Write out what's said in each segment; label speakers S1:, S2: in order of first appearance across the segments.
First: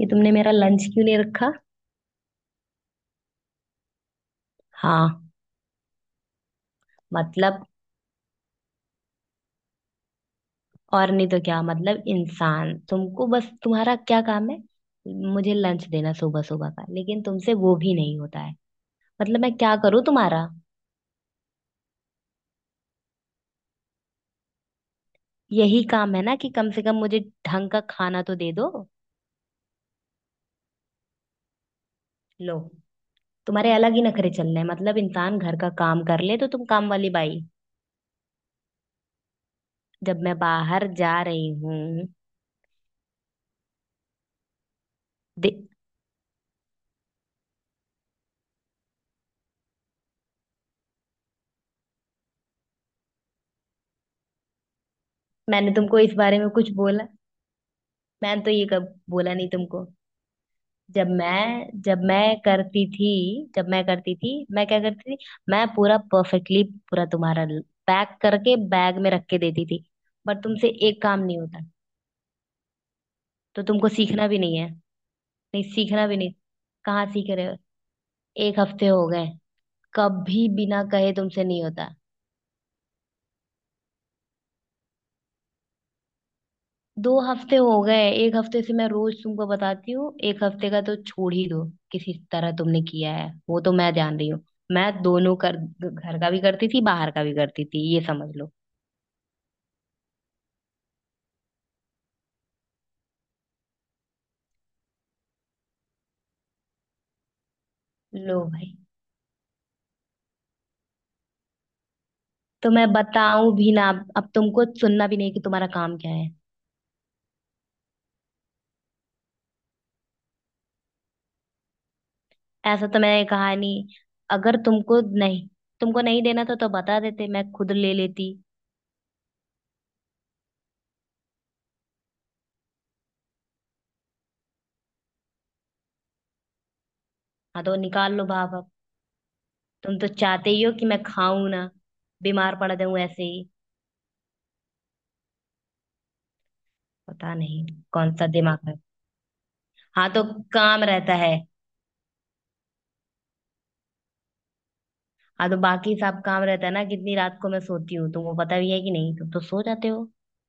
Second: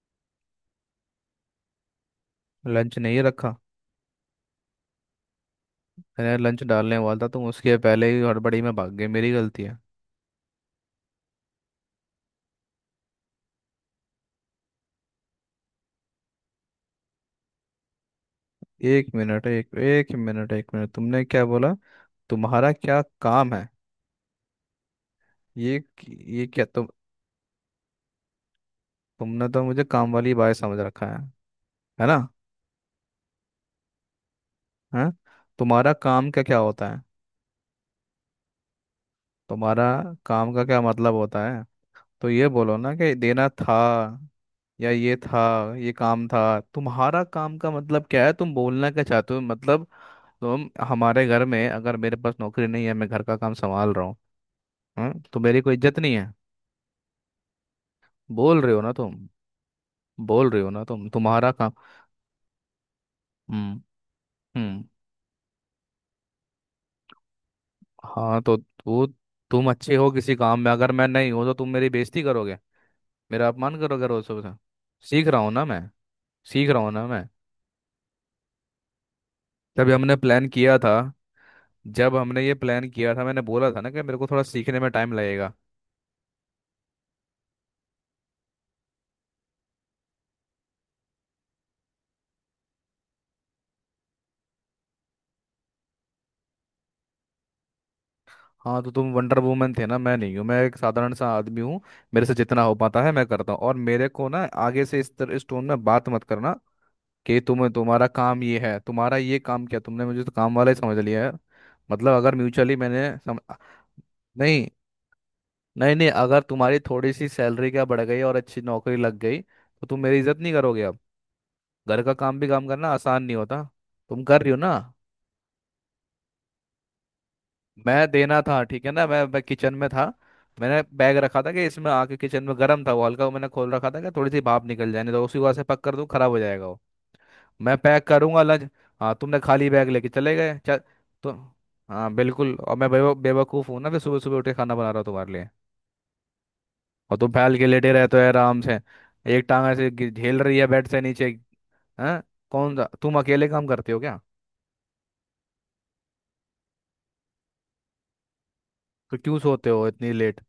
S1: ये तुमने मेरा लंच क्यों नहीं रखा।
S2: लंच नहीं रखा।
S1: हाँ।
S2: मैंने लंच डालने वाला था, तुम
S1: मतलब
S2: उसके पहले ही हड़बड़ी में भाग गए, मेरी गलती है।
S1: और नहीं तो क्या। मतलब इंसान, तुमको बस तुम्हारा क्या काम है? मुझे लंच देना सुबह सुबह का, लेकिन तुमसे वो भी नहीं होता है।
S2: एक
S1: मतलब
S2: मिनट,
S1: मैं
S2: एक
S1: क्या करूँ
S2: एक
S1: तुम्हारा?
S2: मिनट, एक मिनट, तुमने क्या बोला। तुम्हारा क्या काम है। ये
S1: यही काम है ना
S2: ये
S1: कि
S2: क्या
S1: कम से
S2: तुम।
S1: कम मुझे ढंग का खाना तो दे दो।
S2: तुमने तो मुझे काम वाली बाई समझ रखा है। है ना।
S1: लो, तुम्हारे अलग ही नखरे चल रहे हैं। मतलब
S2: हैं।
S1: इंसान घर का
S2: तुम्हारा
S1: काम कर
S2: काम
S1: ले
S2: का
S1: तो
S2: क्या
S1: तुम
S2: होता
S1: काम
S2: है।
S1: वाली बाई?
S2: तुम्हारा
S1: जब मैं
S2: काम का क्या
S1: बाहर
S2: मतलब
S1: जा
S2: होता
S1: रही
S2: है।
S1: हूँ।
S2: तो ये बोलो ना कि देना था, या ये था,
S1: दे-
S2: ये काम था। तुम्हारा काम का मतलब क्या है। तुम बोलना क्या चाहते हो मतलब। तो हमारे घर में अगर मेरे पास नौकरी नहीं है, मैं घर का काम संभाल रहा हूँ। हाँ? तो मेरी
S1: मैंने
S2: कोई इज्जत
S1: तुमको इस
S2: नहीं है।
S1: बारे में कुछ बोला? मैंने तो
S2: बोल
S1: ये
S2: रहे हो ना
S1: कब
S2: तुम।
S1: बोला नहीं तुमको।
S2: बोल रहे हो ना तुम,
S1: जब
S2: तुम्हारा काम।
S1: मैं जब मैं करती थी, जब
S2: हम्म।
S1: मैं करती थी मैं क्या
S2: हम्म।
S1: करती थी? मैं पूरा परफेक्टली, पूरा तुम्हारा पैक
S2: हाँ तो
S1: करके बैग
S2: तू
S1: में रख के देती
S2: तुम
S1: थी।
S2: अच्छे हो किसी
S1: पर
S2: काम
S1: तुमसे
S2: में, अगर
S1: एक
S2: मैं
S1: काम
S2: नहीं
S1: नहीं
S2: हूँ तो
S1: होता,
S2: तुम मेरी बेइज्जती करोगे। मेरा
S1: तो
S2: अपमान
S1: तुमको
S2: करोगे रोज
S1: सीखना भी
S2: सुबह।
S1: नहीं है।
S2: सीख रहा हूँ
S1: नहीं,
S2: ना मैं।
S1: सीखना भी नहीं।
S2: सीख रहा हूँ
S1: कहाँ
S2: ना मैं।
S1: सीख रहे हो? एक हफ्ते हो गए,
S2: जब हमने
S1: कभी
S2: प्लान किया
S1: बिना
S2: था
S1: कहे तुमसे नहीं होता।
S2: जब हमने ये प्लान किया था, मैंने बोला था ना कि मेरे को थोड़ा सीखने में टाइम लगेगा।
S1: दो हफ्ते हो गए, एक हफ्ते से मैं रोज तुमको बताती हूँ, एक हफ्ते का तो छोड़ ही दो। किसी तरह तुमने किया है वो तो मैं जान रही हूँ। मैं दोनों कर, घर का भी करती थी बाहर का भी करती थी, ये समझ लो।
S2: हाँ तो तुम वंडर वुमन थे ना, मैं नहीं हूँ। मैं एक साधारण सा आदमी हूँ। मेरे से जितना हो पाता है मैं करता हूँ, और मेरे को ना, आगे से इस तरह इस टोन में बात मत करना कि तुम्हारा
S1: लो
S2: काम ये
S1: भाई,
S2: है, तुम्हारा ये काम क्या, तुमने मुझे तो काम वाला ही समझ लिया है। मतलब अगर
S1: तो
S2: म्यूचुअली
S1: मैं
S2: मैंने सम...
S1: बताऊं भी ना? अब तुमको
S2: नहीं।
S1: सुनना भी नहीं कि तुम्हारा
S2: नहीं
S1: काम
S2: नहीं,
S1: क्या है।
S2: अगर तुम्हारी थोड़ी सी सैलरी क्या बढ़ गई और अच्छी नौकरी लग गई तो तुम मेरी इज्जत नहीं करोगे अब। घर का काम भी, काम
S1: ऐसा
S2: करना
S1: तो
S2: आसान
S1: मैंने
S2: नहीं
S1: कहा
S2: होता।
S1: नहीं।
S2: तुम कर रही
S1: अगर
S2: हो ना।
S1: तुमको नहीं, तुमको नहीं देना था तो बता देते, मैं खुद ले
S2: मैं
S1: लेती।
S2: देना था, ठीक है ना, मैं किचन में था। मैंने बैग रखा था कि इसमें आके, किचन में गर्म था वो हल्का, वो मैंने खोल रखा था कि थोड़ी सी भाप निकल जाए, नहीं तो उसी को ऐसे पक कर दूं खराब हो जाएगा वो।
S1: हाँ तो
S2: मैं पैक
S1: निकाल लो
S2: करूंगा
S1: भाप
S2: लंच।
S1: अब।
S2: हाँ तुमने खाली बैग
S1: तुम तो
S2: लेके चले
S1: चाहते
S2: गए
S1: ही हो
S2: चल।
S1: कि मैं
S2: तो
S1: खाऊं ना,
S2: हाँ बिल्कुल,
S1: बीमार पड़
S2: और मैं
S1: जाऊं
S2: बेवकूफ़
S1: ऐसे ही।
S2: बेवकूफ़ हूँ ना, फिर सुबह सुबह उठ के खाना बना रहा हूँ तुम्हारे लिए। और तुम
S1: पता
S2: फैल के
S1: नहीं
S2: लेटे
S1: कौन
S2: रहते हो
S1: सा
S2: आराम
S1: दिमाग
S2: से।
S1: है।
S2: एक टांग ऐसे
S1: हाँ तो
S2: झेल रही है
S1: काम
S2: बेड से
S1: रहता
S2: नीचे।
S1: है।
S2: हाँ। कौन सा तुम अकेले काम करते हो क्या।
S1: हाँ तो बाकी सब काम रहता है ना। कितनी रात को मैं सोती हूँ तुमको पता भी है कि नहीं,
S2: तो
S1: तुम
S2: क्यों
S1: तो सो
S2: सोते हो
S1: जाते हो।
S2: इतनी लेट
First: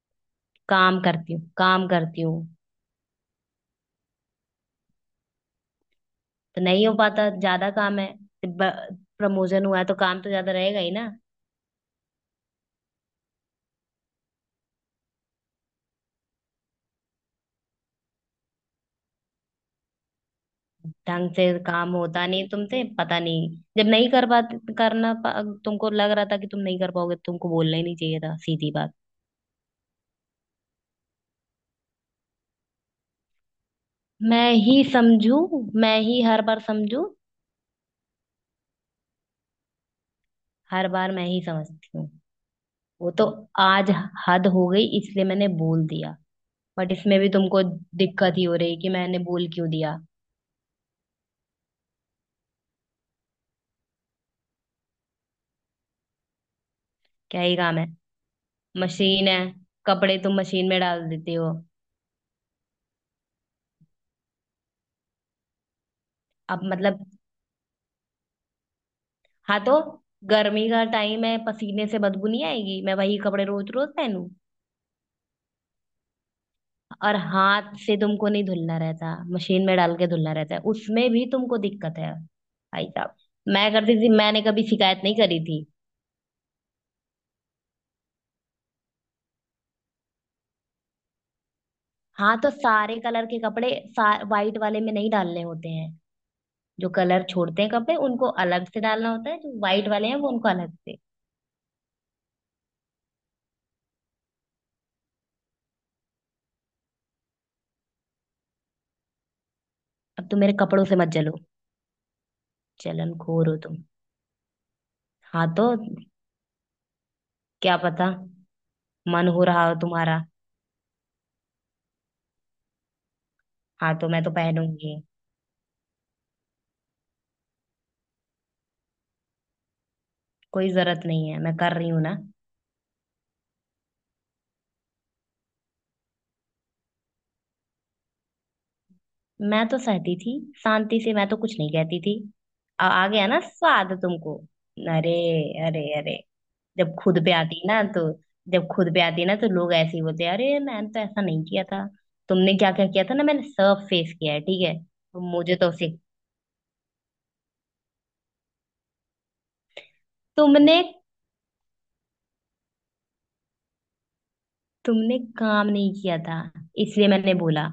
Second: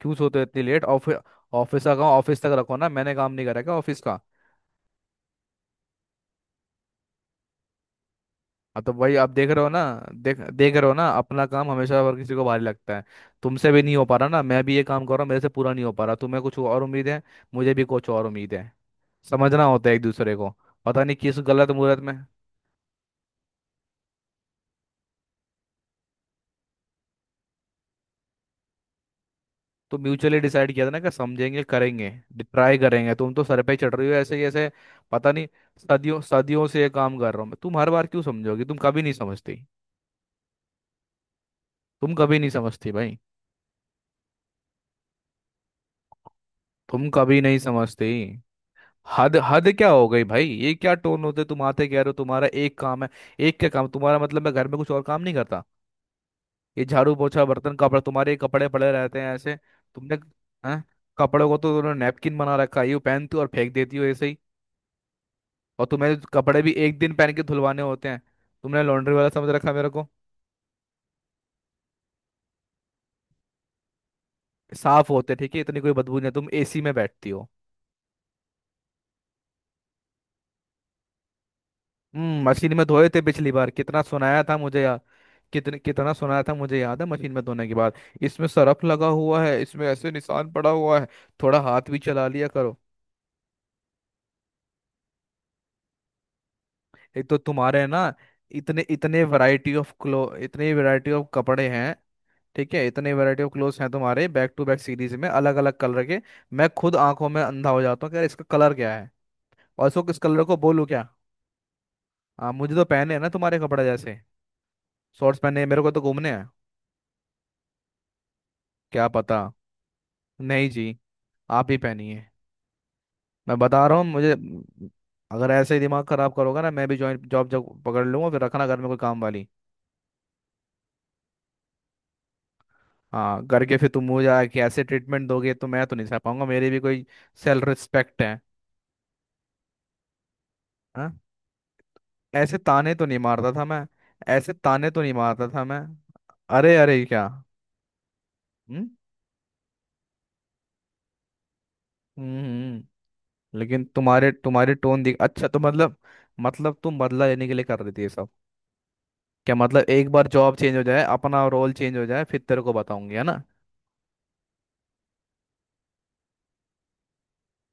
S2: क्यों सोते हो इतनी लेट
S1: काम
S2: ऑफिस।
S1: करती हूँ,
S2: ऑफिस
S1: काम
S2: का काम
S1: करती हूँ
S2: ऑफिस तक रखो ना, मैंने काम नहीं करा क्या ऑफिस का।
S1: तो नहीं हो पाता, ज्यादा काम है।
S2: अब तो भाई आप देख रहे
S1: प्रमोशन
S2: हो
S1: हुआ
S2: ना।
S1: है तो काम तो
S2: देख
S1: ज्यादा
S2: देख
S1: रहेगा
S2: रहे
S1: ही
S2: हो ना,
S1: ना।
S2: अपना काम हमेशा हर किसी को भारी लगता है। तुमसे भी नहीं हो पा रहा ना, मैं भी ये काम कर रहा हूँ, मेरे से पूरा नहीं हो पा रहा, तुम्हें कुछ और उम्मीद है, मुझे भी कुछ और उम्मीद है। समझना होता है एक दूसरे को। पता नहीं
S1: ढंग
S2: किस
S1: से
S2: गलत
S1: काम
S2: मुहूर्त में।
S1: होता नहीं तुमसे, पता नहीं। जब नहीं कर पाते, तुमको लग रहा था कि तुम नहीं कर पाओगे, तुमको बोलना ही नहीं चाहिए था, सीधी बात।
S2: तो म्यूचुअली डिसाइड किया था ना कि समझेंगे करेंगे, ट्राई करेंगे, तुम तो सर पे ही चढ़ रही हो ऐसे ही
S1: मैं
S2: ऐसे।
S1: ही
S2: पता
S1: समझू,
S2: नहीं।
S1: मैं
S2: सदियों
S1: ही हर बार
S2: सदियों से ये
S1: समझू,
S2: काम कर रहा हूँ मैं, तुम हर बार क्यों समझोगी, तुम कभी नहीं समझती।
S1: हर बार मैं ही समझती हूँ।
S2: तुम कभी नहीं समझती
S1: वो
S2: भाई।
S1: तो आज हद हो गई इसलिए मैंने बोल दिया, बट
S2: तुम
S1: इसमें भी
S2: कभी नहीं
S1: तुमको
S2: समझते।
S1: दिक्कत ही हो रही कि मैंने
S2: हद
S1: बोल क्यों
S2: हद क्या
S1: दिया।
S2: हो गई भाई, ये क्या टोन होते तुम आते कह रहे हो तुम्हारा एक काम है। एक क्या काम तुम्हारा, मतलब मैं घर में कुछ और काम नहीं करता। ये झाड़ू
S1: क्या
S2: पोछा
S1: ही
S2: बर्तन
S1: काम है।
S2: कपड़ा, तुम्हारे कपड़े पड़े रहते
S1: मशीन
S2: हैं
S1: है,
S2: ऐसे। तुमने।
S1: कपड़े तुम मशीन में
S2: हैं।
S1: डाल देते
S2: कपड़ों
S1: हो।
S2: को तो तुमने नैपकिन बना रखा है, यूं पहनती हो और फेंक देती हो ऐसे ही। और तुम्हें
S1: अब
S2: कपड़े भी एक
S1: मतलब।
S2: दिन पहन के धुलवाने होते हैं। तुमने लॉन्ड्री वाला समझ
S1: हाँ
S2: रखा है
S1: तो
S2: मेरे को।
S1: गर्मी का टाइम है, पसीने से बदबू नहीं आएगी? मैं वही कपड़े रोज रोज पहनूं?
S2: साफ होते हैं, ठीक है, इतनी कोई बदबू नहीं है, तुम एसी में
S1: और
S2: बैठती हो।
S1: हाथ से तुमको नहीं धुलना रहता, मशीन में डाल के धुलना रहता है, उसमें भी तुमको दिक्कत है
S2: मशीन में
S1: भाई
S2: धोए
S1: साहब।
S2: थे पिछली बार,
S1: मैं करती
S2: कितना
S1: थी, मैंने
S2: सुनाया था
S1: कभी
S2: मुझे यार।
S1: शिकायत नहीं करी थी।
S2: कितने कितना सुनाया था मुझे याद है मशीन में धोने के बाद, इसमें सरफ लगा हुआ है, इसमें ऐसे निशान पड़ा हुआ है, थोड़ा हाथ भी चला
S1: हाँ
S2: लिया
S1: तो
S2: करो।
S1: सारे कलर के कपड़े, वाइट वाले में नहीं डालने होते हैं। जो कलर
S2: एक तो
S1: छोड़ते हैं
S2: तुम्हारे
S1: कपड़े
S2: ना,
S1: उनको अलग से
S2: इतने
S1: डालना
S2: इतने
S1: होता है, जो
S2: वैरायटी
S1: वाइट
S2: ऑफ
S1: वाले हैं
S2: क्लो
S1: वो उनको
S2: इतने
S1: अलग से।
S2: वैरायटी ऑफ कपड़े हैं, ठीक है, इतने वैरायटी ऑफ क्लोथ्स हैं तुम्हारे, बैक टू बैक सीरीज में अलग अलग कलर के। मैं खुद आंखों में अंधा हो जाता हूँ कि यार इसका कलर क्या है, और इसको किस
S1: अब तुम
S2: कलर
S1: मेरे
S2: को
S1: कपड़ों
S2: बोलूँ
S1: से
S2: क्या।
S1: मत जलो,
S2: हाँ मुझे तो पहने हैं ना
S1: जलनखोर हो
S2: तुम्हारे
S1: तुम।
S2: कपड़े जैसे। शॉर्ट्स
S1: हाँ
S2: पहने
S1: तो
S2: हैं मेरे को तो घूमने हैं।
S1: क्या पता,
S2: क्या
S1: मन
S2: पता।
S1: हो रहा हो तुम्हारा।
S2: नहीं जी, आप ही पहनिए। मैं बता रहा
S1: हाँ
S2: हूँ
S1: तो मैं तो
S2: मुझे।
S1: पहनूंगी।
S2: अगर ऐसे ही दिमाग खराब करोगा ना, मैं भी जॉइंट जॉब जब पकड़ लूंगा, फिर रखना घर में कोई काम वाली।
S1: कोई जरूरत नहीं है, मैं कर रही हूँ ना।
S2: हाँ करके फिर तुम मुझे आके ऐसे ट्रीटमेंट दोगे तो मैं तो नहीं सह पाऊंगा, मेरी भी कोई सेल्फ रिस्पेक्ट है।
S1: मैं तो सहती थी, शांति से
S2: हाँ।
S1: मैं तो कुछ नहीं कहती थी।
S2: ऐसे ताने तो
S1: आ
S2: नहीं
S1: गया ना
S2: मारता था मैं।
S1: स्वाद तुमको।
S2: ऐसे ताने तो
S1: अरे,
S2: नहीं मारता था मैं।
S1: अरे अरे।
S2: अरे
S1: जब
S2: अरे
S1: खुद
S2: क्या।
S1: पे आती ना तो, जब
S2: हम्म।
S1: खुद पे आती ना तो लोग ऐसे ही बोलते हैं, अरे मैंने तो ऐसा नहीं किया था।
S2: हम्म।
S1: तुमने क्या क्या किया
S2: हम्म।
S1: था ना, मैंने
S2: लेकिन
S1: सब फेस
S2: तुम्हारे
S1: किया है, ठीक
S2: तुम्हारे
S1: है,
S2: टोन दिख,
S1: तो
S2: अच्छा,
S1: मुझे
S2: तो
S1: तो उसे।
S2: मतलब, मतलब तुम बदला लेने के लिए कर रही थी ये सब। क्या मतलब, एक बार जॉब चेंज
S1: तुमने
S2: हो जाए, अपना रोल चेंज हो जाए, फिर तेरे को बताऊंगी, है ना।
S1: तुमने काम नहीं किया था इसलिए मैंने बोला।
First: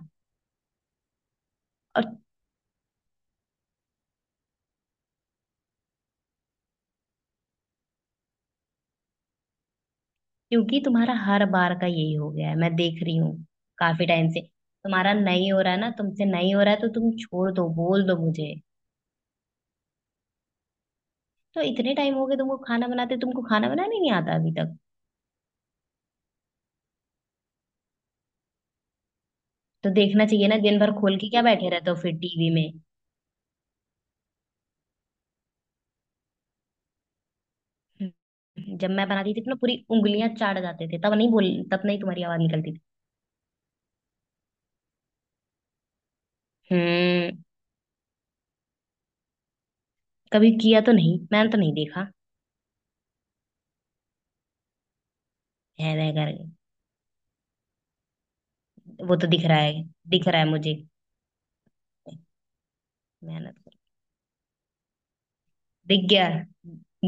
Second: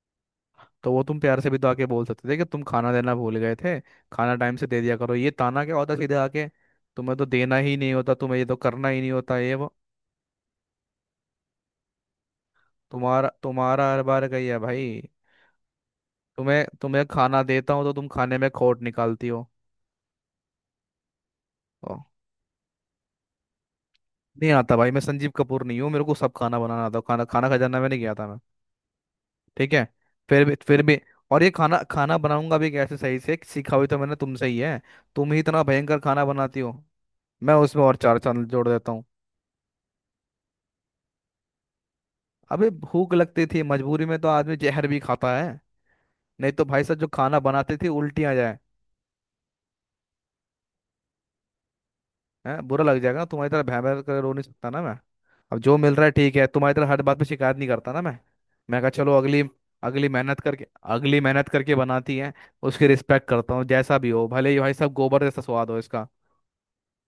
S2: तो वो तुम प्यार से भी तो आके बोल
S1: और,
S2: सकते थे कि तुम खाना देना भूल गए थे, खाना टाइम से दे दिया करो। ये ताना क्या होता सीधे आके, तुम्हें तो देना ही नहीं होता, तुम्हें ये तो करना ही नहीं होता, ये वो।
S1: क्योंकि तुम्हारा हर बार का यही हो गया है, मैं देख रही
S2: तुम्हारा
S1: हूँ
S2: तुम्हारा हर
S1: काफी
S2: बार
S1: टाइम
S2: का
S1: से।
S2: ही है भाई।
S1: तुम्हारा नहीं हो रहा है ना, तुमसे नहीं हो
S2: तुम्हें
S1: रहा है तो
S2: तुम्हें
S1: तुम
S2: खाना
S1: छोड़ दो,
S2: देता हूँ तो
S1: बोल
S2: तुम
S1: दो
S2: खाने में
S1: मुझे।
S2: खोट निकालती हो।
S1: तो
S2: ओ,
S1: इतने टाइम हो गए तुमको खाना बनाते, तुमको खाना बनाने नहीं आता
S2: नहीं
S1: अभी
S2: आता
S1: तक।
S2: भाई, मैं संजीव कपूर नहीं हूँ, मेरे को सब खाना बनाना आता है। खाना खाना खजाना में नहीं गया था मैं, ठीक है।
S1: तो देखना
S2: फिर
S1: चाहिए
S2: भी,
S1: ना, दिन
S2: फिर
S1: भर
S2: भी,
S1: खोल के
S2: और
S1: क्या
S2: ये
S1: बैठे
S2: खाना
S1: रहते हो फिर
S2: खाना
S1: टीवी?
S2: बनाऊंगा भी कैसे, सही से सीखा हुई तो मैंने तुमसे ही है, तुम ही इतना भयंकर खाना बनाती हो, मैं उसमें और चार चांद जोड़
S1: में, जब
S2: देता हूँ।
S1: मैं बनाती थी तो ना पूरी उंगलियां चाट जाते थे, तब नहीं बोल, तब नहीं तुम्हारी आवाज
S2: अबे
S1: निकलती थी।
S2: भूख लगती थी मजबूरी में तो आदमी जहर भी खाता है, नहीं तो भाई साहब जो खाना
S1: हम्म,
S2: बनाते थे उल्टी आ जाए।
S1: कभी किया तो नहीं, मैंने तो नहीं देखा।
S2: हैं, बुरा लग जाएगा, तुम्हारी तरह भैं भैं कर रो नहीं सकता ना मैं। अब जो मिल
S1: है
S2: रहा है
S1: वह कर।
S2: ठीक है, तुम्हारी तरह हर बात पे शिकायत नहीं करता ना मैं। मैं कहा चलो
S1: वो तो
S2: अगली
S1: दिख रहा है,
S2: अगली
S1: दिख
S2: मेहनत
S1: रहा है
S2: करके
S1: मुझे।
S2: अगली मेहनत करके बनाती है, उसकी रिस्पेक्ट करता
S1: मेहनत
S2: हूँ,
S1: कर।
S2: जैसा भी हो, भले ही भाई साहब गोबर जैसा स्वाद हो
S1: दिख
S2: इसका।
S1: गया,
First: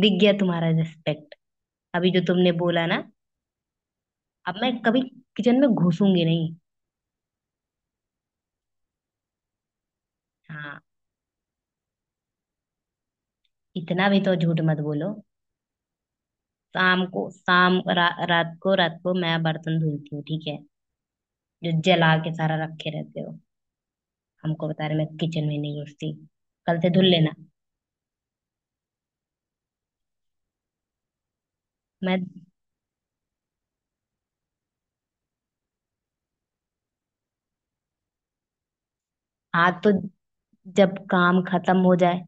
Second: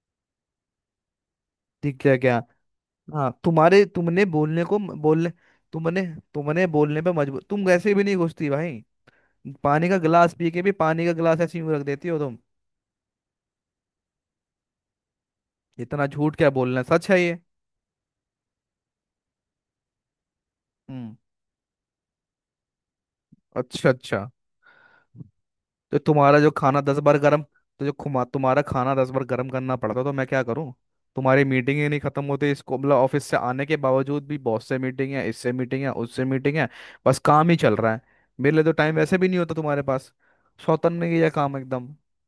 S1: दिख गया तुम्हारा रिस्पेक्ट।
S2: ठीक
S1: अभी
S2: है
S1: जो
S2: क्या।
S1: तुमने बोला ना,
S2: हाँ तुम्हारे, तुमने
S1: अब
S2: बोलने
S1: मैं
S2: को,
S1: कभी
S2: बोलने,
S1: किचन में
S2: तुमने
S1: घुसूंगी नहीं।
S2: तुमने बोलने पे मजबूर, तुम वैसे भी नहीं घुसती भाई। पानी का गिलास पी के भी,
S1: हाँ,
S2: पानी का गिलास ऐसे ही यूं रख देती हो तुम।
S1: इतना भी तो झूठ मत बोलो।
S2: इतना झूठ क्या बोलना है,
S1: शाम
S2: सच है
S1: को,
S2: ये।
S1: रात को, रात को मैं बर्तन धुलती हूँ, ठीक है?
S2: हम्म।
S1: जो जला के सारा रखे रहते हो,
S2: अच्छा, अच्छा।
S1: हमको बता रहे मैं किचन में नहीं
S2: तो
S1: घुसती।
S2: तुम्हारा जो खाना
S1: कल से
S2: दस
S1: धुल
S2: बार
S1: लेना।
S2: गर्म, तो जो खुमा, तुम्हारा खाना 10 बार गर्म करना पड़ता है, तो मैं क्या करूं। तुम्हारी मीटिंग ही नहीं खत्म
S1: मैं।
S2: होती इसको, मतलब ऑफिस से आने के बावजूद भी, बॉस से मीटिंग है, इससे मीटिंग है, उससे मीटिंग है, बस काम ही चल रहा है, मेरे लिए तो टाइम वैसे भी नहीं होता
S1: हाँ
S2: तुम्हारे
S1: तो
S2: पास।
S1: जब
S2: सौतन्य किया
S1: काम
S2: काम
S1: खत्म
S2: एकदम।
S1: हो जाए,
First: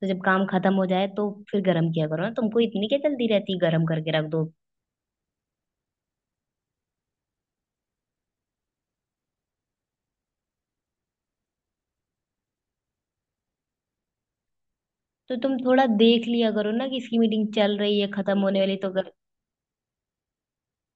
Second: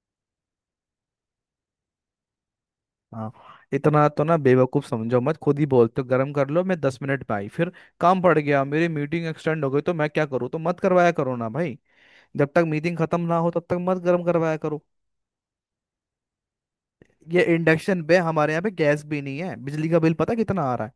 S1: तो जब काम खत्म हो जाए तो फिर गर्म किया करो ना, तुमको इतनी क्या
S2: हाँ,
S1: जल्दी रहती है गर्म
S2: इतना
S1: करके
S2: तो
S1: रख
S2: ना
S1: दो?
S2: बेवकूफ समझो मत, खुद ही बोलते हो गर्म कर लो मैं 10 मिनट में आई, फिर काम पड़ गया, मेरी मीटिंग एक्सटेंड हो गई, तो मैं क्या करूँ, तो मत करवाया करो ना भाई, जब तक मीटिंग खत्म ना हो तब तक मत गर्म करवाया करो।
S1: तो तुम थोड़ा देख लिया करो ना कि इसकी
S2: ये
S1: मीटिंग चल रही
S2: इंडक्शन
S1: है,
S2: पे
S1: खत्म
S2: हमारे
S1: होने
S2: यहाँ पे
S1: वाली तो।
S2: गैस भी नहीं है, बिजली का बिल पता कितना आ रहा है,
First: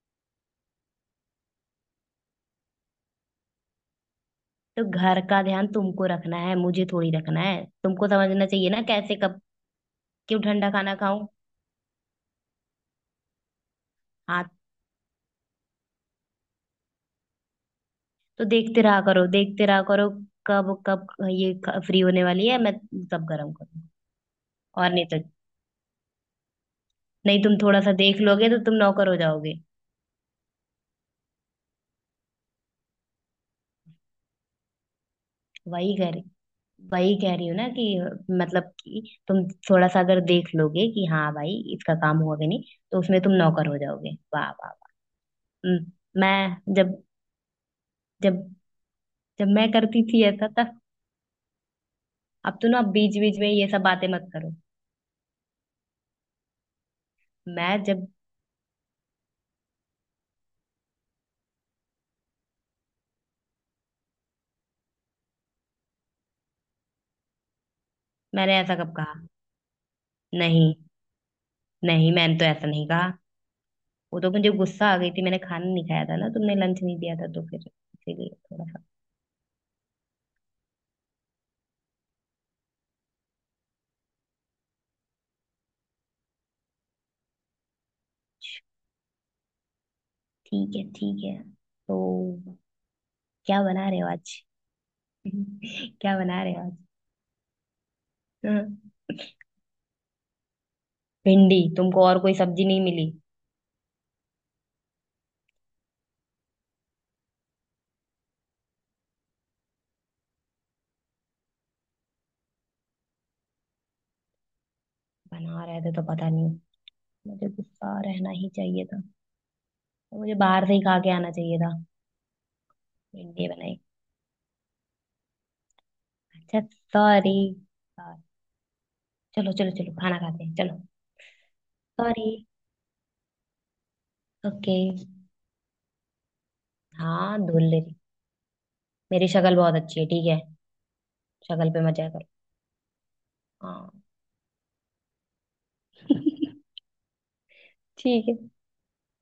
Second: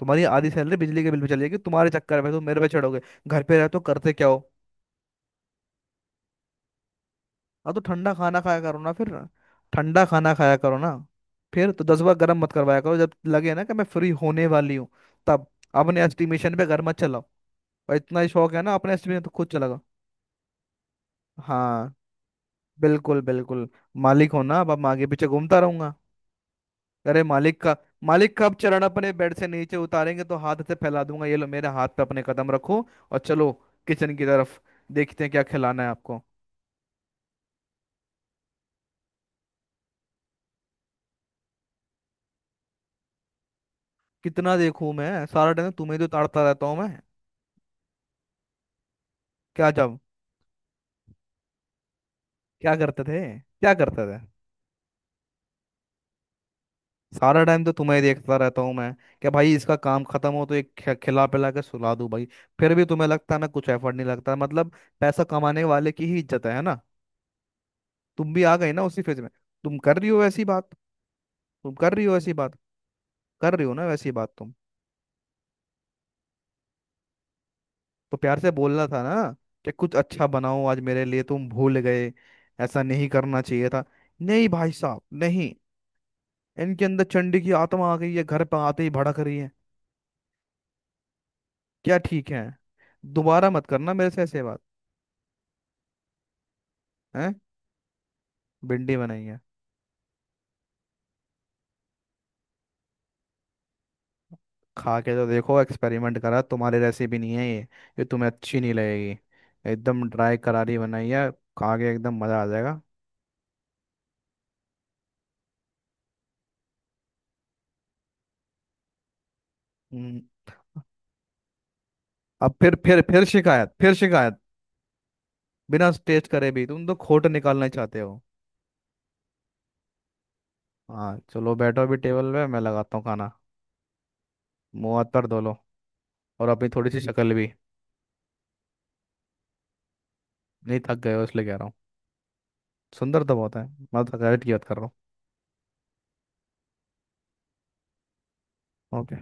S2: तुम्हारी आधी सैलरी बिजली के बिल पे चली जाएगी तुम्हारे चक्कर में, तुम मेरे पे चढ़ोगे, घर पे रहते हो करते क्या हो।
S1: तो घर का ध्यान तुमको रखना है, मुझे थोड़ी रखना है,
S2: अब तो
S1: तुमको
S2: ठंडा खाना
S1: समझना
S2: खाया
S1: चाहिए
S2: करो
S1: ना,
S2: ना फिर।
S1: कैसे कब।
S2: ठंडा खाना
S1: क्यों
S2: खाया
S1: ठंडा
S2: करो ना,
S1: खाना खाऊं?
S2: फिर तो 10 बार गर्म मत करवाया करो, जब लगे ना कि मैं फ्री
S1: हाँ
S2: होने वाली हूँ, तब। अपने एस्टिमेशन पे घर मत चलाओ, और इतना ही
S1: तो
S2: शौक है ना
S1: देखते
S2: अपने
S1: रहा
S2: एस्टिमेशन
S1: करो,
S2: तो खुद
S1: देखते
S2: चलाओ।
S1: रहा करो कब कब ये
S2: हाँ,
S1: फ्री होने वाली है, मैं
S2: बिल्कुल
S1: सब गर्म
S2: बिल्कुल,
S1: करूँ।
S2: मालिक हो ना, अब मैं
S1: और
S2: आगे
S1: नहीं तो,
S2: पीछे घूमता रहूंगा। अरे
S1: नहीं, तुम
S2: मालिक का
S1: थोड़ा सा देख
S2: मालिक का
S1: लोगे
S2: अब
S1: तो तुम
S2: चरण
S1: नौकर
S2: अपने
S1: हो
S2: बेड से
S1: जाओगे?
S2: नीचे उतारेंगे तो हाथ से फैला दूंगा, ये लो मेरे हाथ पे अपने कदम रखो और चलो किचन की तरफ, देखते हैं क्या खिलाना है
S1: वही कह
S2: आपको।
S1: रही, वही कह रही हूँ ना कि, मतलब कि तुम थोड़ा सा अगर देख लोगे कि हाँ भाई इसका काम हुआ कि नहीं, तो उसमें तुम नौकर हो जाओगे? वाह
S2: कितना
S1: वाह
S2: देखूं
S1: वाह।
S2: मैं, सारा टाइम तो
S1: हम्म,
S2: तुम्हें ही तो ताड़ता रहता
S1: मैं
S2: हूँ मैं।
S1: जब जब जब
S2: क्या
S1: मैं
S2: जब,
S1: करती थी ऐसा, अब तो
S2: क्या
S1: ना
S2: करते
S1: बीच
S2: थे,
S1: बीच में ये
S2: क्या
S1: सब
S2: करते
S1: बातें
S2: थे।
S1: मत करो।
S2: सारा टाइम तो
S1: मैं
S2: तुम्हें ही
S1: जब,
S2: देखता रहता हूँ मैं, क्या भाई इसका काम खत्म हो तो एक खिला पिला के सुला दूं भाई। फिर भी तुम्हें लगता है मैं कुछ एफर्ट नहीं लगता, मतलब पैसा कमाने वाले की ही इज्जत है ना। तुम भी आ
S1: मैंने
S2: गई
S1: ऐसा
S2: ना
S1: कब
S2: उसी
S1: कहा?
S2: फेज में, तुम कर रही हो ऐसी बात।
S1: नहीं
S2: तुम कर रही
S1: नहीं
S2: हो ऐसी
S1: मैंने तो
S2: बात,
S1: ऐसा नहीं कहा।
S2: कर रही हो ना वैसी
S1: वो तो
S2: बात
S1: मुझे
S2: तुम।
S1: गुस्सा आ गई थी, मैंने खाना नहीं खाया था ना, तुमने लंच नहीं दिया था, तो फिर
S2: तो
S1: इसीलिए
S2: प्यार से
S1: थोड़ा सा।
S2: बोलना था ना कि कुछ अच्छा बनाओ आज मेरे लिए, तुम भूल गए, ऐसा नहीं करना चाहिए था। नहीं भाई साहब नहीं, इनके अंदर चंडी की आत्मा आ गई है, घर पर आते ही भड़क रही है।
S1: ठीक है, ठीक है।
S2: क्या
S1: तो
S2: ठीक है, दोबारा
S1: क्या
S2: मत
S1: बना
S2: करना
S1: रहे हो
S2: मेरे से
S1: आज?
S2: ऐसे बात।
S1: क्या बना रहे हो आज?
S2: है,
S1: हाँ,
S2: भिंडी बनाई है,
S1: भिंडी? तुमको और कोई सब्जी नहीं मिली?
S2: खा के तो देखो, एक्सपेरिमेंट करा, तुम्हारी रेसिपी नहीं है ये तुम्हें अच्छी नहीं लगेगी, एकदम ड्राई करारी बनाई है, खा के एकदम मजा आ जाएगा।
S1: बना रहे थे तो, पता नहीं, मुझे गुस्सा रहना ही चाहिए था।
S2: हम्म,
S1: मुझे बाहर से ही खा के आना चाहिए था।
S2: अब फिर
S1: भिंडी
S2: शिकायत,
S1: बनाई।
S2: फिर शिकायत, बिना टेस्ट करे
S1: अच्छा,
S2: भी तुम तो खोट
S1: सॉरी।
S2: निकालना चाहते हो।
S1: चलो चलो चलो, खाना खाते हैं चलो।
S2: हाँ चलो बैठो, अभी
S1: सॉरी।
S2: टेबल पे मैं लगाता हूँ खाना।
S1: ओके।
S2: मुंह हाथ पर धो लो, और अपनी थोड़ी सी शक्ल
S1: हाँ
S2: भी,
S1: धुल ले रही, मेरी शक्ल बहुत अच्छी है ठीक है।
S2: नहीं थक गए हो इसलिए कह रहा
S1: शक्ल
S2: हूँ,
S1: पे मजा करो।
S2: सुंदर तो बहुत है,
S1: हाँ।
S2: मैं तो थकावट की बात कर रहा
S1: ठीक है।
S2: हूँ, ओके।